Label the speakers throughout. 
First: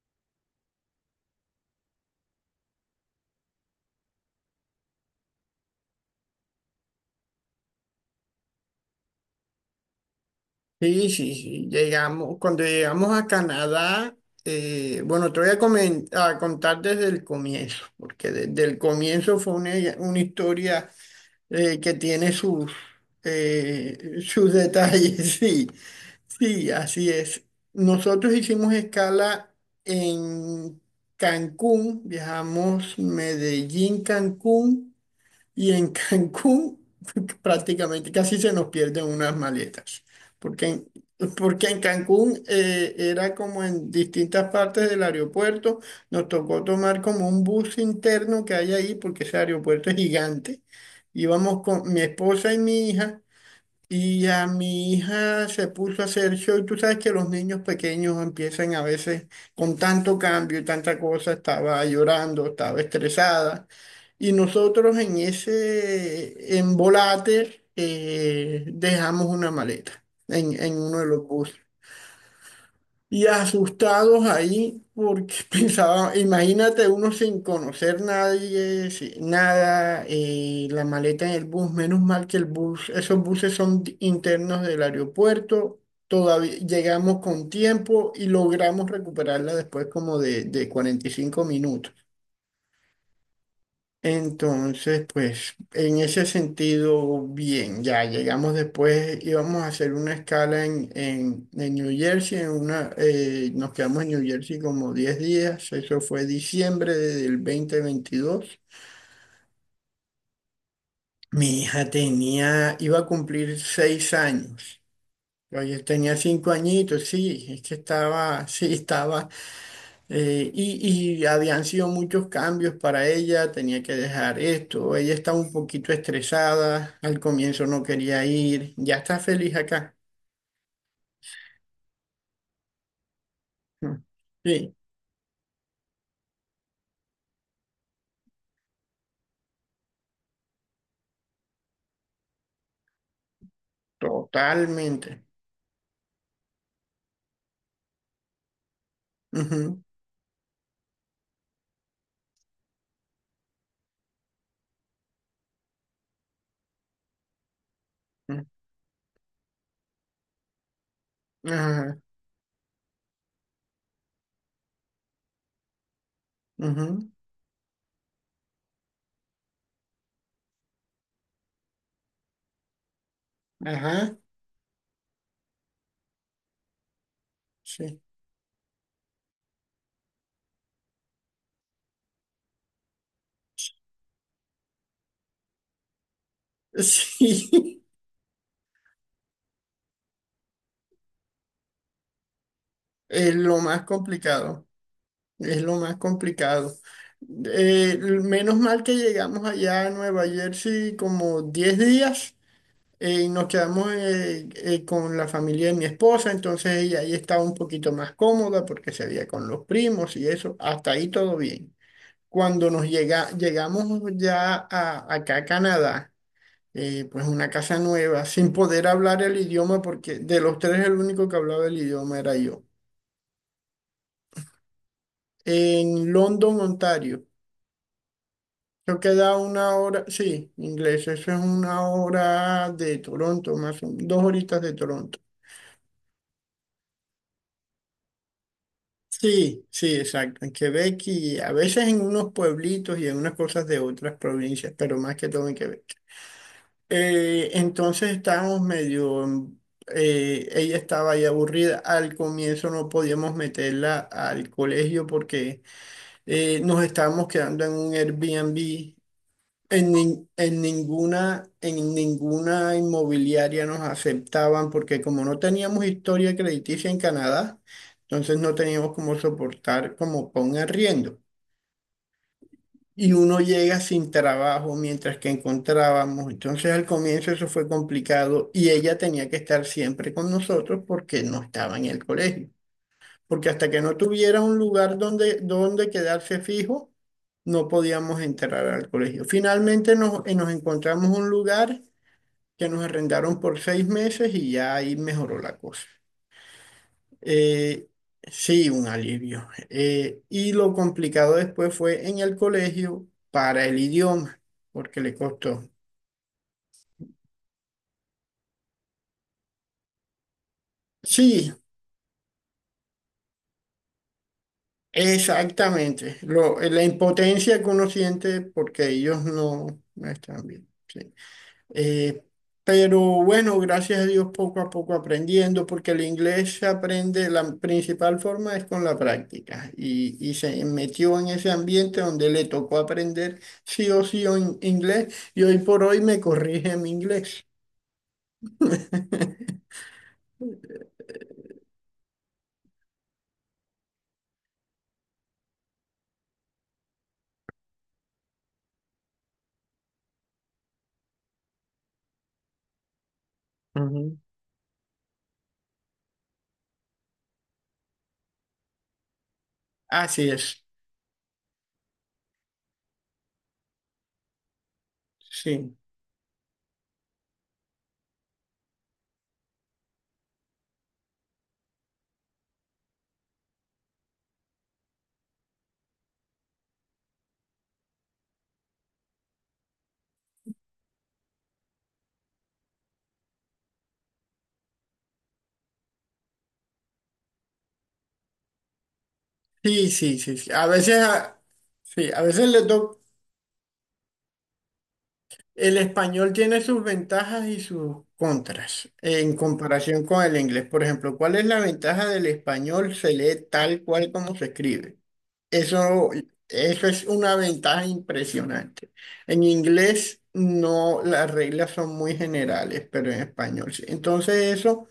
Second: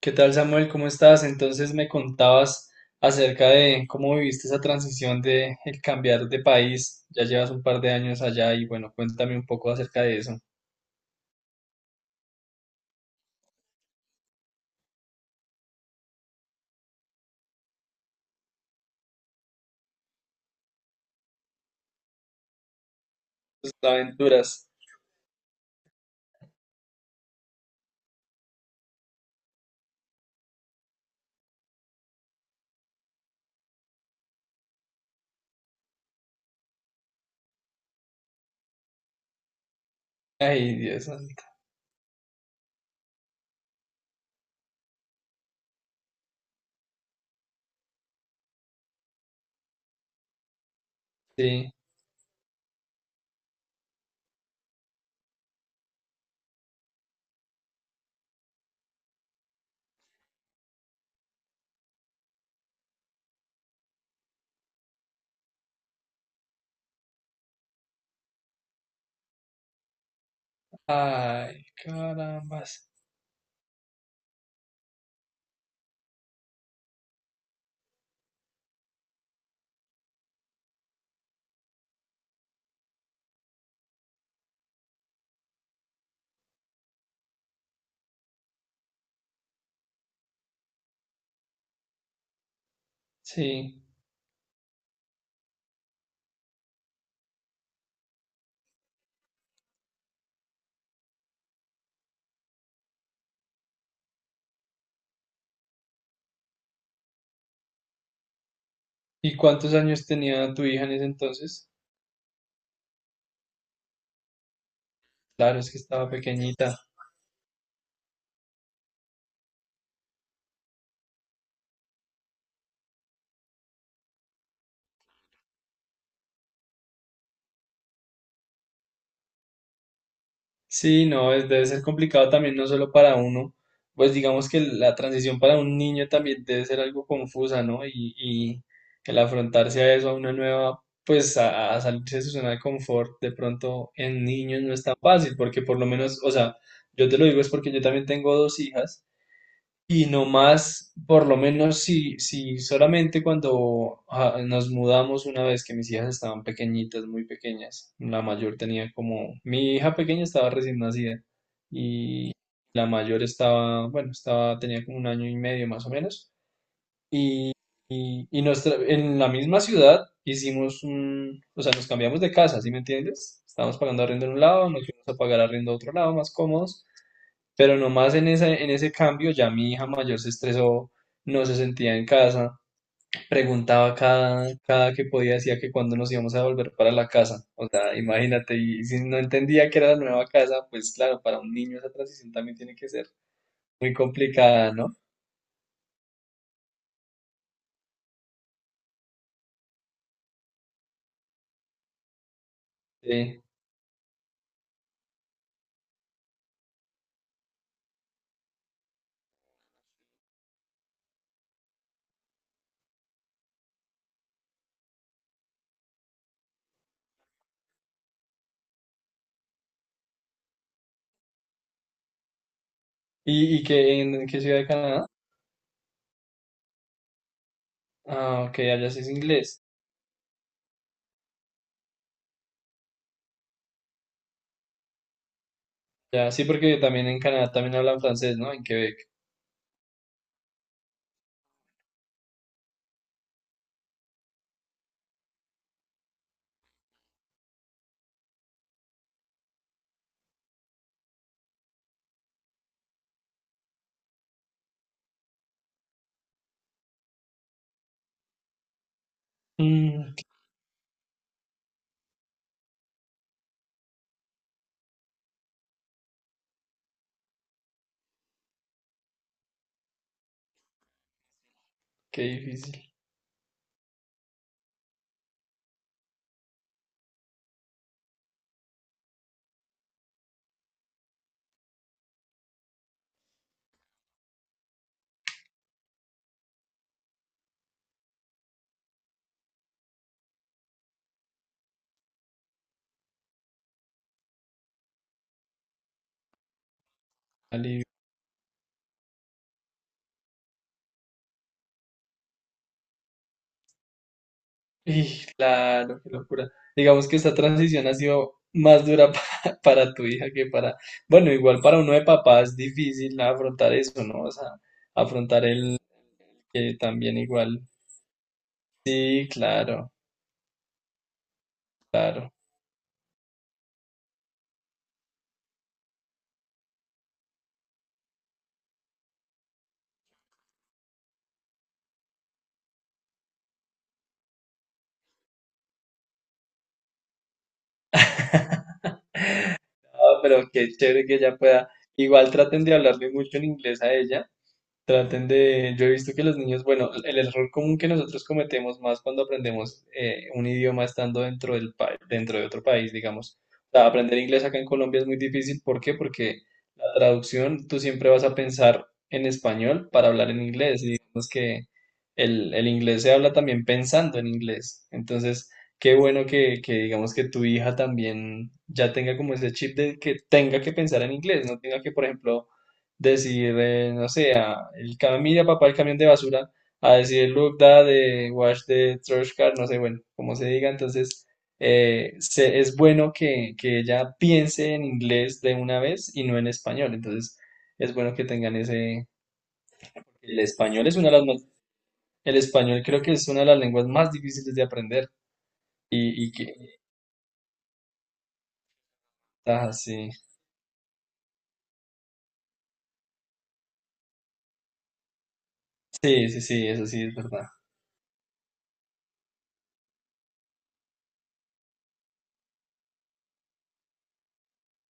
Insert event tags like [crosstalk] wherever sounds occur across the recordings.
Speaker 1: ¿Qué tal, Samuel? ¿Cómo estás? Entonces me contabas acerca de cómo viviste esa transición de el cambiar de país. Ya llevas un par de años allá y bueno, cuéntame un poco acerca de eso.
Speaker 2: Sí, sí, sí. Llegamos, cuando llegamos a Canadá, bueno, te voy a, comen- a contar desde el comienzo, porque desde el comienzo fue una historia que tiene
Speaker 1: Tus
Speaker 2: sus
Speaker 1: aventuras.
Speaker 2: detalles, [laughs] sí, sí, así es. Nosotros hicimos escala en Cancún, viajamos Medellín, Cancún. Y en Cancún [laughs] prácticamente casi se nos pierden unas maletas, porque
Speaker 1: Ay,
Speaker 2: en,
Speaker 1: Dios santo.
Speaker 2: porque en Cancún era como en distintas partes del aeropuerto, nos tocó tomar como un bus interno que hay ahí, porque ese aeropuerto es gigante. Íbamos
Speaker 1: Sí.
Speaker 2: con mi esposa y mi hija, y a mi hija se puso a hacer show. Y tú sabes que los niños pequeños empiezan a veces con tanto cambio y tanta cosa, estaba llorando, estaba estresada. Y nosotros en ese embolate dejamos una maleta en uno de los buses,
Speaker 1: Ay, carambas.
Speaker 2: y asustados ahí porque [laughs] pensaba, imagínate uno sin conocer nadie, nada, la maleta en el bus, menos mal que el bus, esos buses son internos del aeropuerto, todavía llegamos con tiempo y logramos recuperarla después como de 45 minutos.
Speaker 1: Sí.
Speaker 2: Entonces, pues en ese sentido, bien, ya llegamos después, íbamos a hacer una escala en New Jersey, en una, nos quedamos en New Jersey como 10 días, eso fue diciembre del 2022.
Speaker 1: ¿Y cuántos años tenía tu hija en ese
Speaker 2: Mi
Speaker 1: entonces?
Speaker 2: hija tenía, iba a cumplir 6 años.
Speaker 1: Claro, es que
Speaker 2: Oye,
Speaker 1: estaba
Speaker 2: tenía 5
Speaker 1: pequeñita.
Speaker 2: añitos, sí, es que estaba, [laughs] sí, estaba. Y, y habían sido muchos cambios para ella, tenía que dejar esto, ella estaba un poquito estresada, al comienzo no quería ir, ya está feliz acá.
Speaker 1: Sí, no, es, debe ser complicado también, no solo para uno,
Speaker 2: Mm,
Speaker 1: pues digamos que
Speaker 2: sí,
Speaker 1: la transición para un niño también debe ser algo confusa, ¿no? Y el afrontarse a eso, a una nueva, pues a salirse de su zona de confort, de pronto en niños no es tan
Speaker 2: totalmente.
Speaker 1: fácil, porque por lo menos, o sea, yo te lo digo es porque yo también tengo dos hijas
Speaker 2: Ujú,
Speaker 1: y no más, por lo menos si, si solamente cuando nos mudamos una vez que mis hijas estaban pequeñitas, muy pequeñas, la
Speaker 2: mm,
Speaker 1: mayor tenía como, mi hija pequeña estaba recién nacida
Speaker 2: ajá,
Speaker 1: y la mayor estaba, bueno, estaba, tenía como un año y medio más o menos.
Speaker 2: ujú,
Speaker 1: Y nos tra- en la misma ciudad hicimos un, o sea, nos cambiamos de casa, ¿sí me entiendes? Estábamos pagando
Speaker 2: ajá,
Speaker 1: arriendo en un lado, nos fuimos a pagar arriendo a otro lado, más cómodos. Pero
Speaker 2: sí.
Speaker 1: nomás en ese cambio ya mi hija mayor se estresó, no se sentía en casa, preguntaba cada, cada que podía, decía que cuándo nos íbamos a volver
Speaker 2: [laughs]
Speaker 1: para la casa. O
Speaker 2: Sí,
Speaker 1: sea, imagínate, y si no entendía que era la nueva casa, pues claro, para un niño esa transición también tiene que ser
Speaker 2: es lo más
Speaker 1: muy
Speaker 2: complicado,
Speaker 1: complicada, ¿no?
Speaker 2: es lo más complicado. Eh, Menos mal que llegamos allá a Nueva Jersey como 10 días y
Speaker 1: Sí.
Speaker 2: nos quedamos con la familia de mi esposa, entonces ella ahí estaba un poquito más cómoda porque se veía con los primos y eso, hasta ahí todo bien. Llegamos ya acá a Canadá, pues una casa nueva, [laughs] sin poder hablar el idioma porque de los tres el único que hablaba el idioma era yo.
Speaker 1: Y qué, en qué ciudad de Canadá?
Speaker 2: En London, Ontario.
Speaker 1: Ah, ok, allá sí
Speaker 2: Eso
Speaker 1: es
Speaker 2: queda
Speaker 1: inglés.
Speaker 2: una hora, sí, inglés, eso es una hora de Toronto, dos horitas de Toronto.
Speaker 1: Ya, sí, porque también en Canadá también hablan francés, ¿no? En Quebec.
Speaker 2: Sí, sí, exacto. En Quebec, y a veces en unos pueblitos y en unas cosas de otras provincias, pero más que todo en Quebec. Entonces estábamos ella estaba ahí aburrida. Al comienzo no podíamos meterla al colegio porque nos estábamos quedando en un Airbnb
Speaker 1: Mm,
Speaker 2: en ninguna inmobiliaria nos aceptaban porque como no teníamos historia crediticia en Canadá, entonces no teníamos como soportar como con un arriendo.
Speaker 1: qué difícil.
Speaker 2: Y uno llega sin trabajo mientras que encontrábamos. Entonces al comienzo eso fue complicado y ella tenía que estar siempre con nosotros porque no estaba en el colegio, porque hasta que no tuviera un lugar donde quedarse fijo, no podíamos entrar al colegio. Finalmente nos encontramos un lugar que nos arrendaron por 6 meses y ya ahí mejoró la cosa.
Speaker 1: Vale.
Speaker 2: Eh, sí, un alivio. Y lo complicado después fue en el colegio para el idioma, porque le
Speaker 1: Y
Speaker 2: costó.
Speaker 1: claro, qué locura. Digamos que esta transición ha sido más dura [laughs] pa- para, tu hija que para, bueno,
Speaker 2: Sí,
Speaker 1: igual para uno de papá es difícil afrontar eso, ¿no? O sea, afrontar el
Speaker 2: exactamente.
Speaker 1: que
Speaker 2: La
Speaker 1: también
Speaker 2: impotencia
Speaker 1: igual.
Speaker 2: que uno siente porque ellos
Speaker 1: Sí,
Speaker 2: no,
Speaker 1: claro,
Speaker 2: no están bien. Sí. Eh,
Speaker 1: claro.
Speaker 2: pero bueno, gracias a Dios poco a poco aprendiendo, porque el inglés se aprende, la principal forma es con la práctica. Y se metió en ese ambiente donde le tocó aprender sí o sí en inglés, y hoy por hoy me corrige mi inglés. [laughs]
Speaker 1: Ah, pero qué chévere que ella pueda. Igual traten de hablarle mucho en inglés a ella. Traten de, yo he visto que los niños, bueno, el error común que nosotros cometemos más cuando aprendemos un idioma estando dentro del pa- dentro de otro país, digamos. O sea,
Speaker 2: Ujú.
Speaker 1: aprender inglés acá en Colombia es muy difícil. ¿Por qué? Porque la traducción, tú siempre vas a pensar en español para
Speaker 2: Así
Speaker 1: hablar en
Speaker 2: es,
Speaker 1: inglés. Y digamos que el inglés se habla también pensando en inglés. Entonces,
Speaker 2: sí,
Speaker 1: qué bueno que digamos que tu hija también ya tenga como ese chip de que tenga que pensar en inglés, no tenga que, por ejemplo, decir, no sé, a el camilla papá, el camión de basura, a decir look that, wash the trash car, no sé, bueno, como se diga, entonces se- es bueno que ella piense en inglés de una vez y no en español, entonces es bueno que tengan ese,
Speaker 2: sí, sí, sí,
Speaker 1: el
Speaker 2: sí.
Speaker 1: español es una de las, más-
Speaker 2: Sí, a
Speaker 1: el
Speaker 2: veces le
Speaker 1: español
Speaker 2: toca.
Speaker 1: creo que es una de las lenguas más difíciles de aprender
Speaker 2: El
Speaker 1: y
Speaker 2: español tiene
Speaker 1: que,
Speaker 2: sus ventajas y sus contras en
Speaker 1: ah,
Speaker 2: comparación
Speaker 1: sí,
Speaker 2: con el inglés. Por ejemplo, ¿cuál es la ventaja del español? Se lee tal cual como se escribe. Eso,
Speaker 1: sí, sí, sí, eso
Speaker 2: eso
Speaker 1: sí
Speaker 2: es
Speaker 1: es
Speaker 2: una
Speaker 1: verdad.
Speaker 2: ventaja impresionante. En inglés no, las reglas son muy generales, pero en español sí. Entonces eso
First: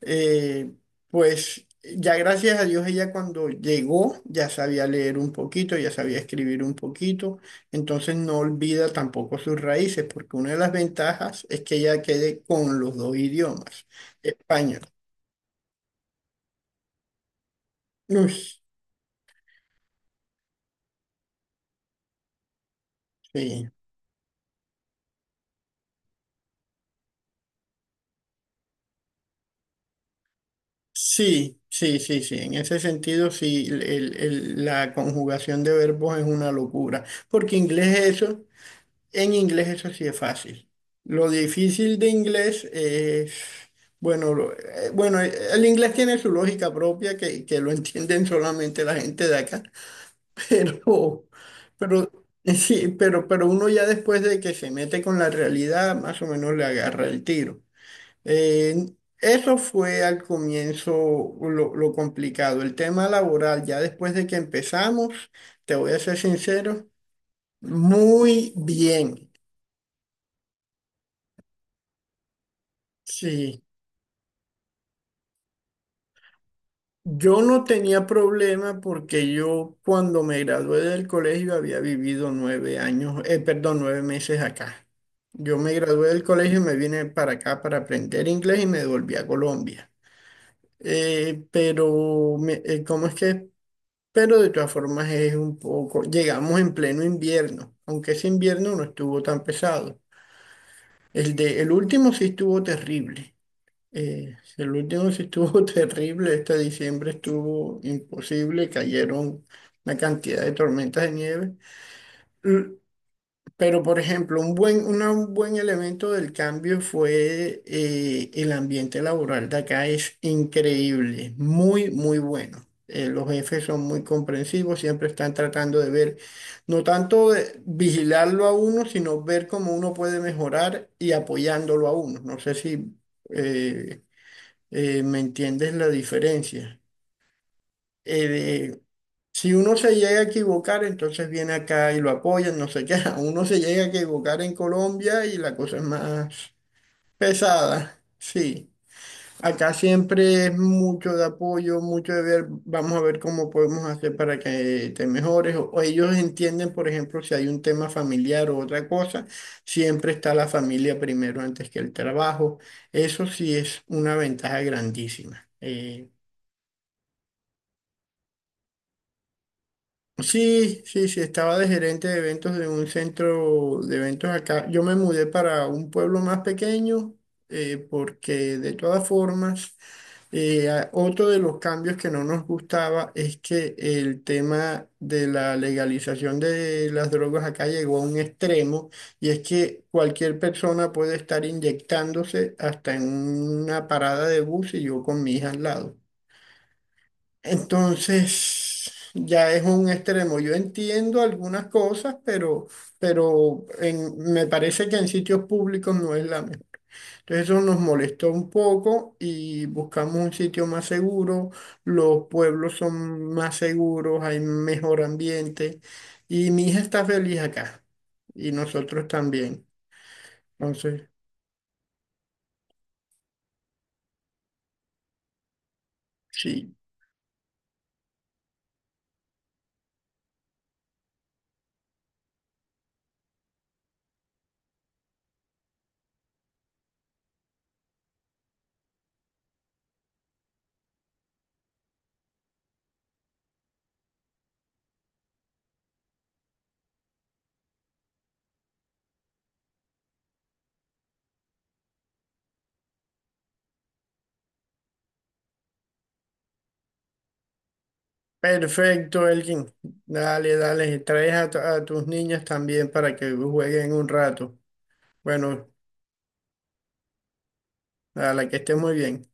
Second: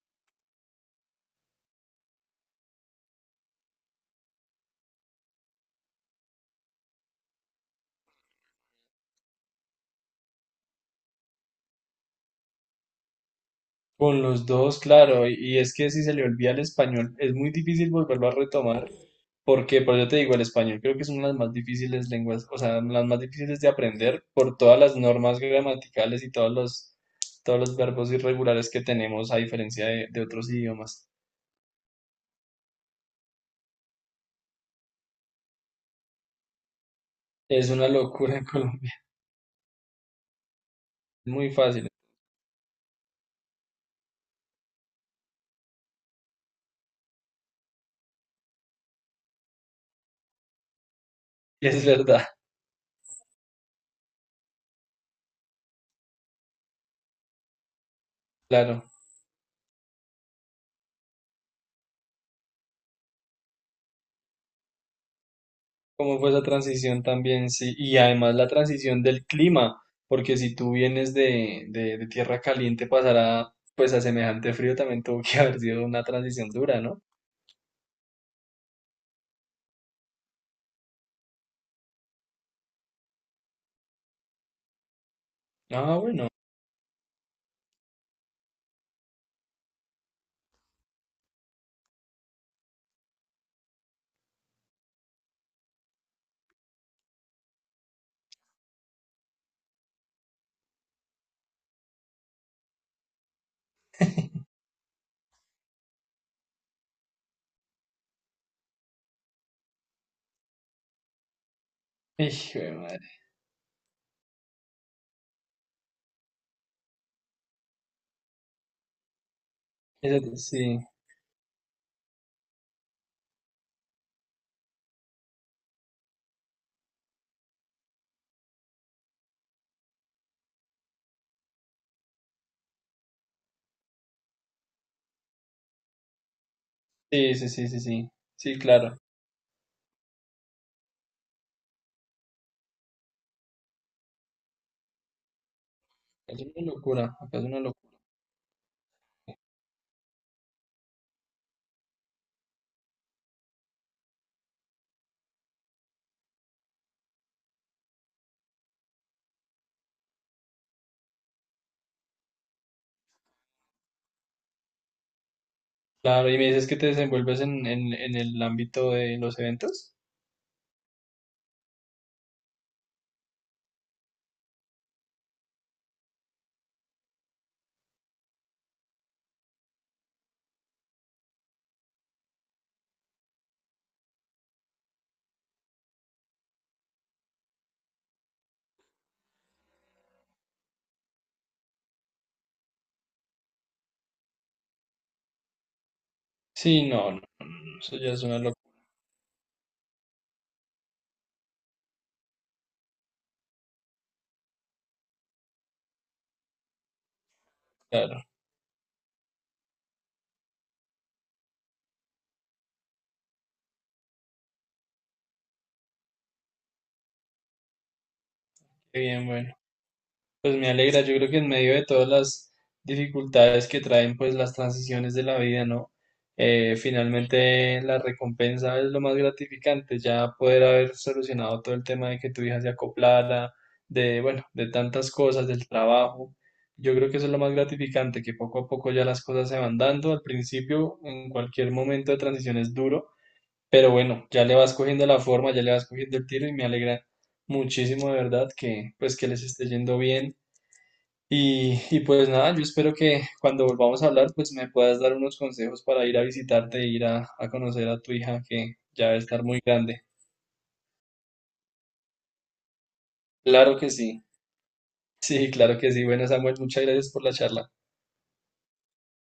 Speaker 2: eh, pues ya gracias a Dios ella cuando llegó ya sabía leer un poquito, ya sabía escribir un poquito, entonces no olvida tampoco sus raíces, porque una de las ventajas es que ella quede con los dos idiomas,
Speaker 1: Con los dos,
Speaker 2: español.
Speaker 1: claro, y es que si se le olvida el español, es muy difícil volverlo a
Speaker 2: Uy,
Speaker 1: retomar. Porque, pero yo te digo, el español creo que es una de las más difíciles lenguas, o sea, las más difíciles de
Speaker 2: sí.
Speaker 1: aprender por todas las normas gramaticales y todos los verbos irregulares que tenemos a diferencia de otros idiomas.
Speaker 2: Sí, sí, sí, sí. En ese sentido, sí, la conjugación de verbos es una locura, porque
Speaker 1: Es una
Speaker 2: inglés es
Speaker 1: locura
Speaker 2: eso.
Speaker 1: en Colombia,
Speaker 2: En inglés eso sí es fácil.
Speaker 1: [laughs]
Speaker 2: Lo
Speaker 1: es muy fácil,
Speaker 2: difícil de inglés es, bueno, bueno, el inglés tiene su lógica propia que lo entienden solamente la gente de acá, [laughs] pero,
Speaker 1: es verdad,
Speaker 2: sí, pero uno ya después de que se mete con la realidad, más o menos le agarra el tiro.
Speaker 1: claro.
Speaker 2: Eh, Eso fue al comienzo lo complicado. El tema laboral, ya después de que empezamos, te voy a ser
Speaker 1: ¿Cómo fue esa
Speaker 2: sincero,
Speaker 1: transición también? Sí, y además la
Speaker 2: muy
Speaker 1: transición del
Speaker 2: bien.
Speaker 1: clima, porque si tú vienes de tierra caliente pasará
Speaker 2: Sí.
Speaker 1: pues a semejante frío también tuvo que [laughs] haber sido una transición dura, ¿no?
Speaker 2: Yo no tenía problema porque yo cuando me gradué del colegio había vivido 9 años, perdón, 9 meses acá. Yo me
Speaker 1: Ah,
Speaker 2: gradué del
Speaker 1: bueno.
Speaker 2: colegio y me vine para acá para aprender inglés y me devolví a Colombia. ¿Cómo es que? Pero de todas formas es un poco, llegamos en pleno invierno, aunque ese invierno no estuvo tan pesado. El último sí estuvo terrible. El último sí estuvo [laughs] terrible, este diciembre estuvo imposible, cayeron una cantidad de tormentas de nieve.
Speaker 1: Hijo de
Speaker 2: L-
Speaker 1: madre.
Speaker 2: Pero, por ejemplo, un buen elemento del cambio fue el ambiente laboral de acá es
Speaker 1: Esa- sí.
Speaker 2: increíble, muy, muy bueno. Los jefes son muy comprensivos, siempre están tratando de ver, no tanto de vigilarlo a uno, sino ver cómo uno puede mejorar y apoyándolo a uno. No sé si... eh, ¿me entiendes la diferencia?
Speaker 1: Sí, sí, sí, sí, sí,
Speaker 2: Eh,
Speaker 1: sí,
Speaker 2: de-
Speaker 1: claro.
Speaker 2: si uno se llega a equivocar, entonces viene acá y lo apoyan, no sé qué. [laughs] Uno se llega a equivocar en Colombia y la cosa es
Speaker 1: Es
Speaker 2: más
Speaker 1: una locura, acá es una
Speaker 2: pesada.
Speaker 1: locura.
Speaker 2: Sí, acá siempre es mucho de apoyo, mucho de ver, vamos a ver cómo podemos hacer para que te mejores. O ellos entienden, por ejemplo, si hay un tema familiar o otra cosa, siempre está la familia primero antes que el trabajo. Eso sí es una ventaja grandísima.
Speaker 1: Claro, y me dices que te desenvuelves en el ámbito de los eventos.
Speaker 2: Sí, sí, sí, estaba de gerente de eventos de un centro de eventos acá. Yo me mudé para un pueblo más pequeño porque de todas formas, otro de los cambios que no nos gustaba es que el tema de la legalización de las drogas acá llegó a un extremo, y es que cualquier persona puede estar inyectándose hasta en una parada de bus y yo con mi hija al lado.
Speaker 1: Sí, no, no, no, no, eso ya es una locura,
Speaker 2: Entonces, ya es un extremo. Yo entiendo algunas cosas, pero, me parece que en sitios públicos no es la mejor. Entonces, eso nos
Speaker 1: claro.
Speaker 2: molestó un poco y buscamos un sitio más seguro. Los pueblos son más seguros, hay mejor ambiente y mi hija está feliz acá y
Speaker 1: Qué
Speaker 2: nosotros
Speaker 1: bien, bueno.
Speaker 2: también.
Speaker 1: Pues me alegra,
Speaker 2: Entonces,
Speaker 1: yo creo que en medio de todas las dificultades que traen pues las transiciones de la vida, ¿no?
Speaker 2: sí.
Speaker 1: Finalmente la recompensa es lo más gratificante, ya poder haber solucionado todo el tema de que tu hija se acoplara, de, bueno, de tantas cosas, del trabajo. Yo creo que eso es lo más gratificante, que poco a poco ya las cosas se van dando. Al principio, en cualquier momento de transición es duro, pero bueno, ya le vas cogiendo la forma, ya le vas cogiendo el tiro y me alegra muchísimo de verdad que pues que les esté yendo bien y pues nada, yo espero que cuando volvamos a hablar, pues me puedas dar unos consejos para ir a visitarte, ir a conocer a tu hija que ya va a
Speaker 2: Perfecto,
Speaker 1: estar muy
Speaker 2: Elkin.
Speaker 1: grande.
Speaker 2: Dale, dale. Traes a tus niñas también para que
Speaker 1: Claro que
Speaker 2: jueguen un
Speaker 1: sí.
Speaker 2: rato.
Speaker 1: Sí,
Speaker 2: Bueno,
Speaker 1: claro que sí. Bueno, Samuel, muchas gracias por la charla.
Speaker 2: a la que esté muy bien.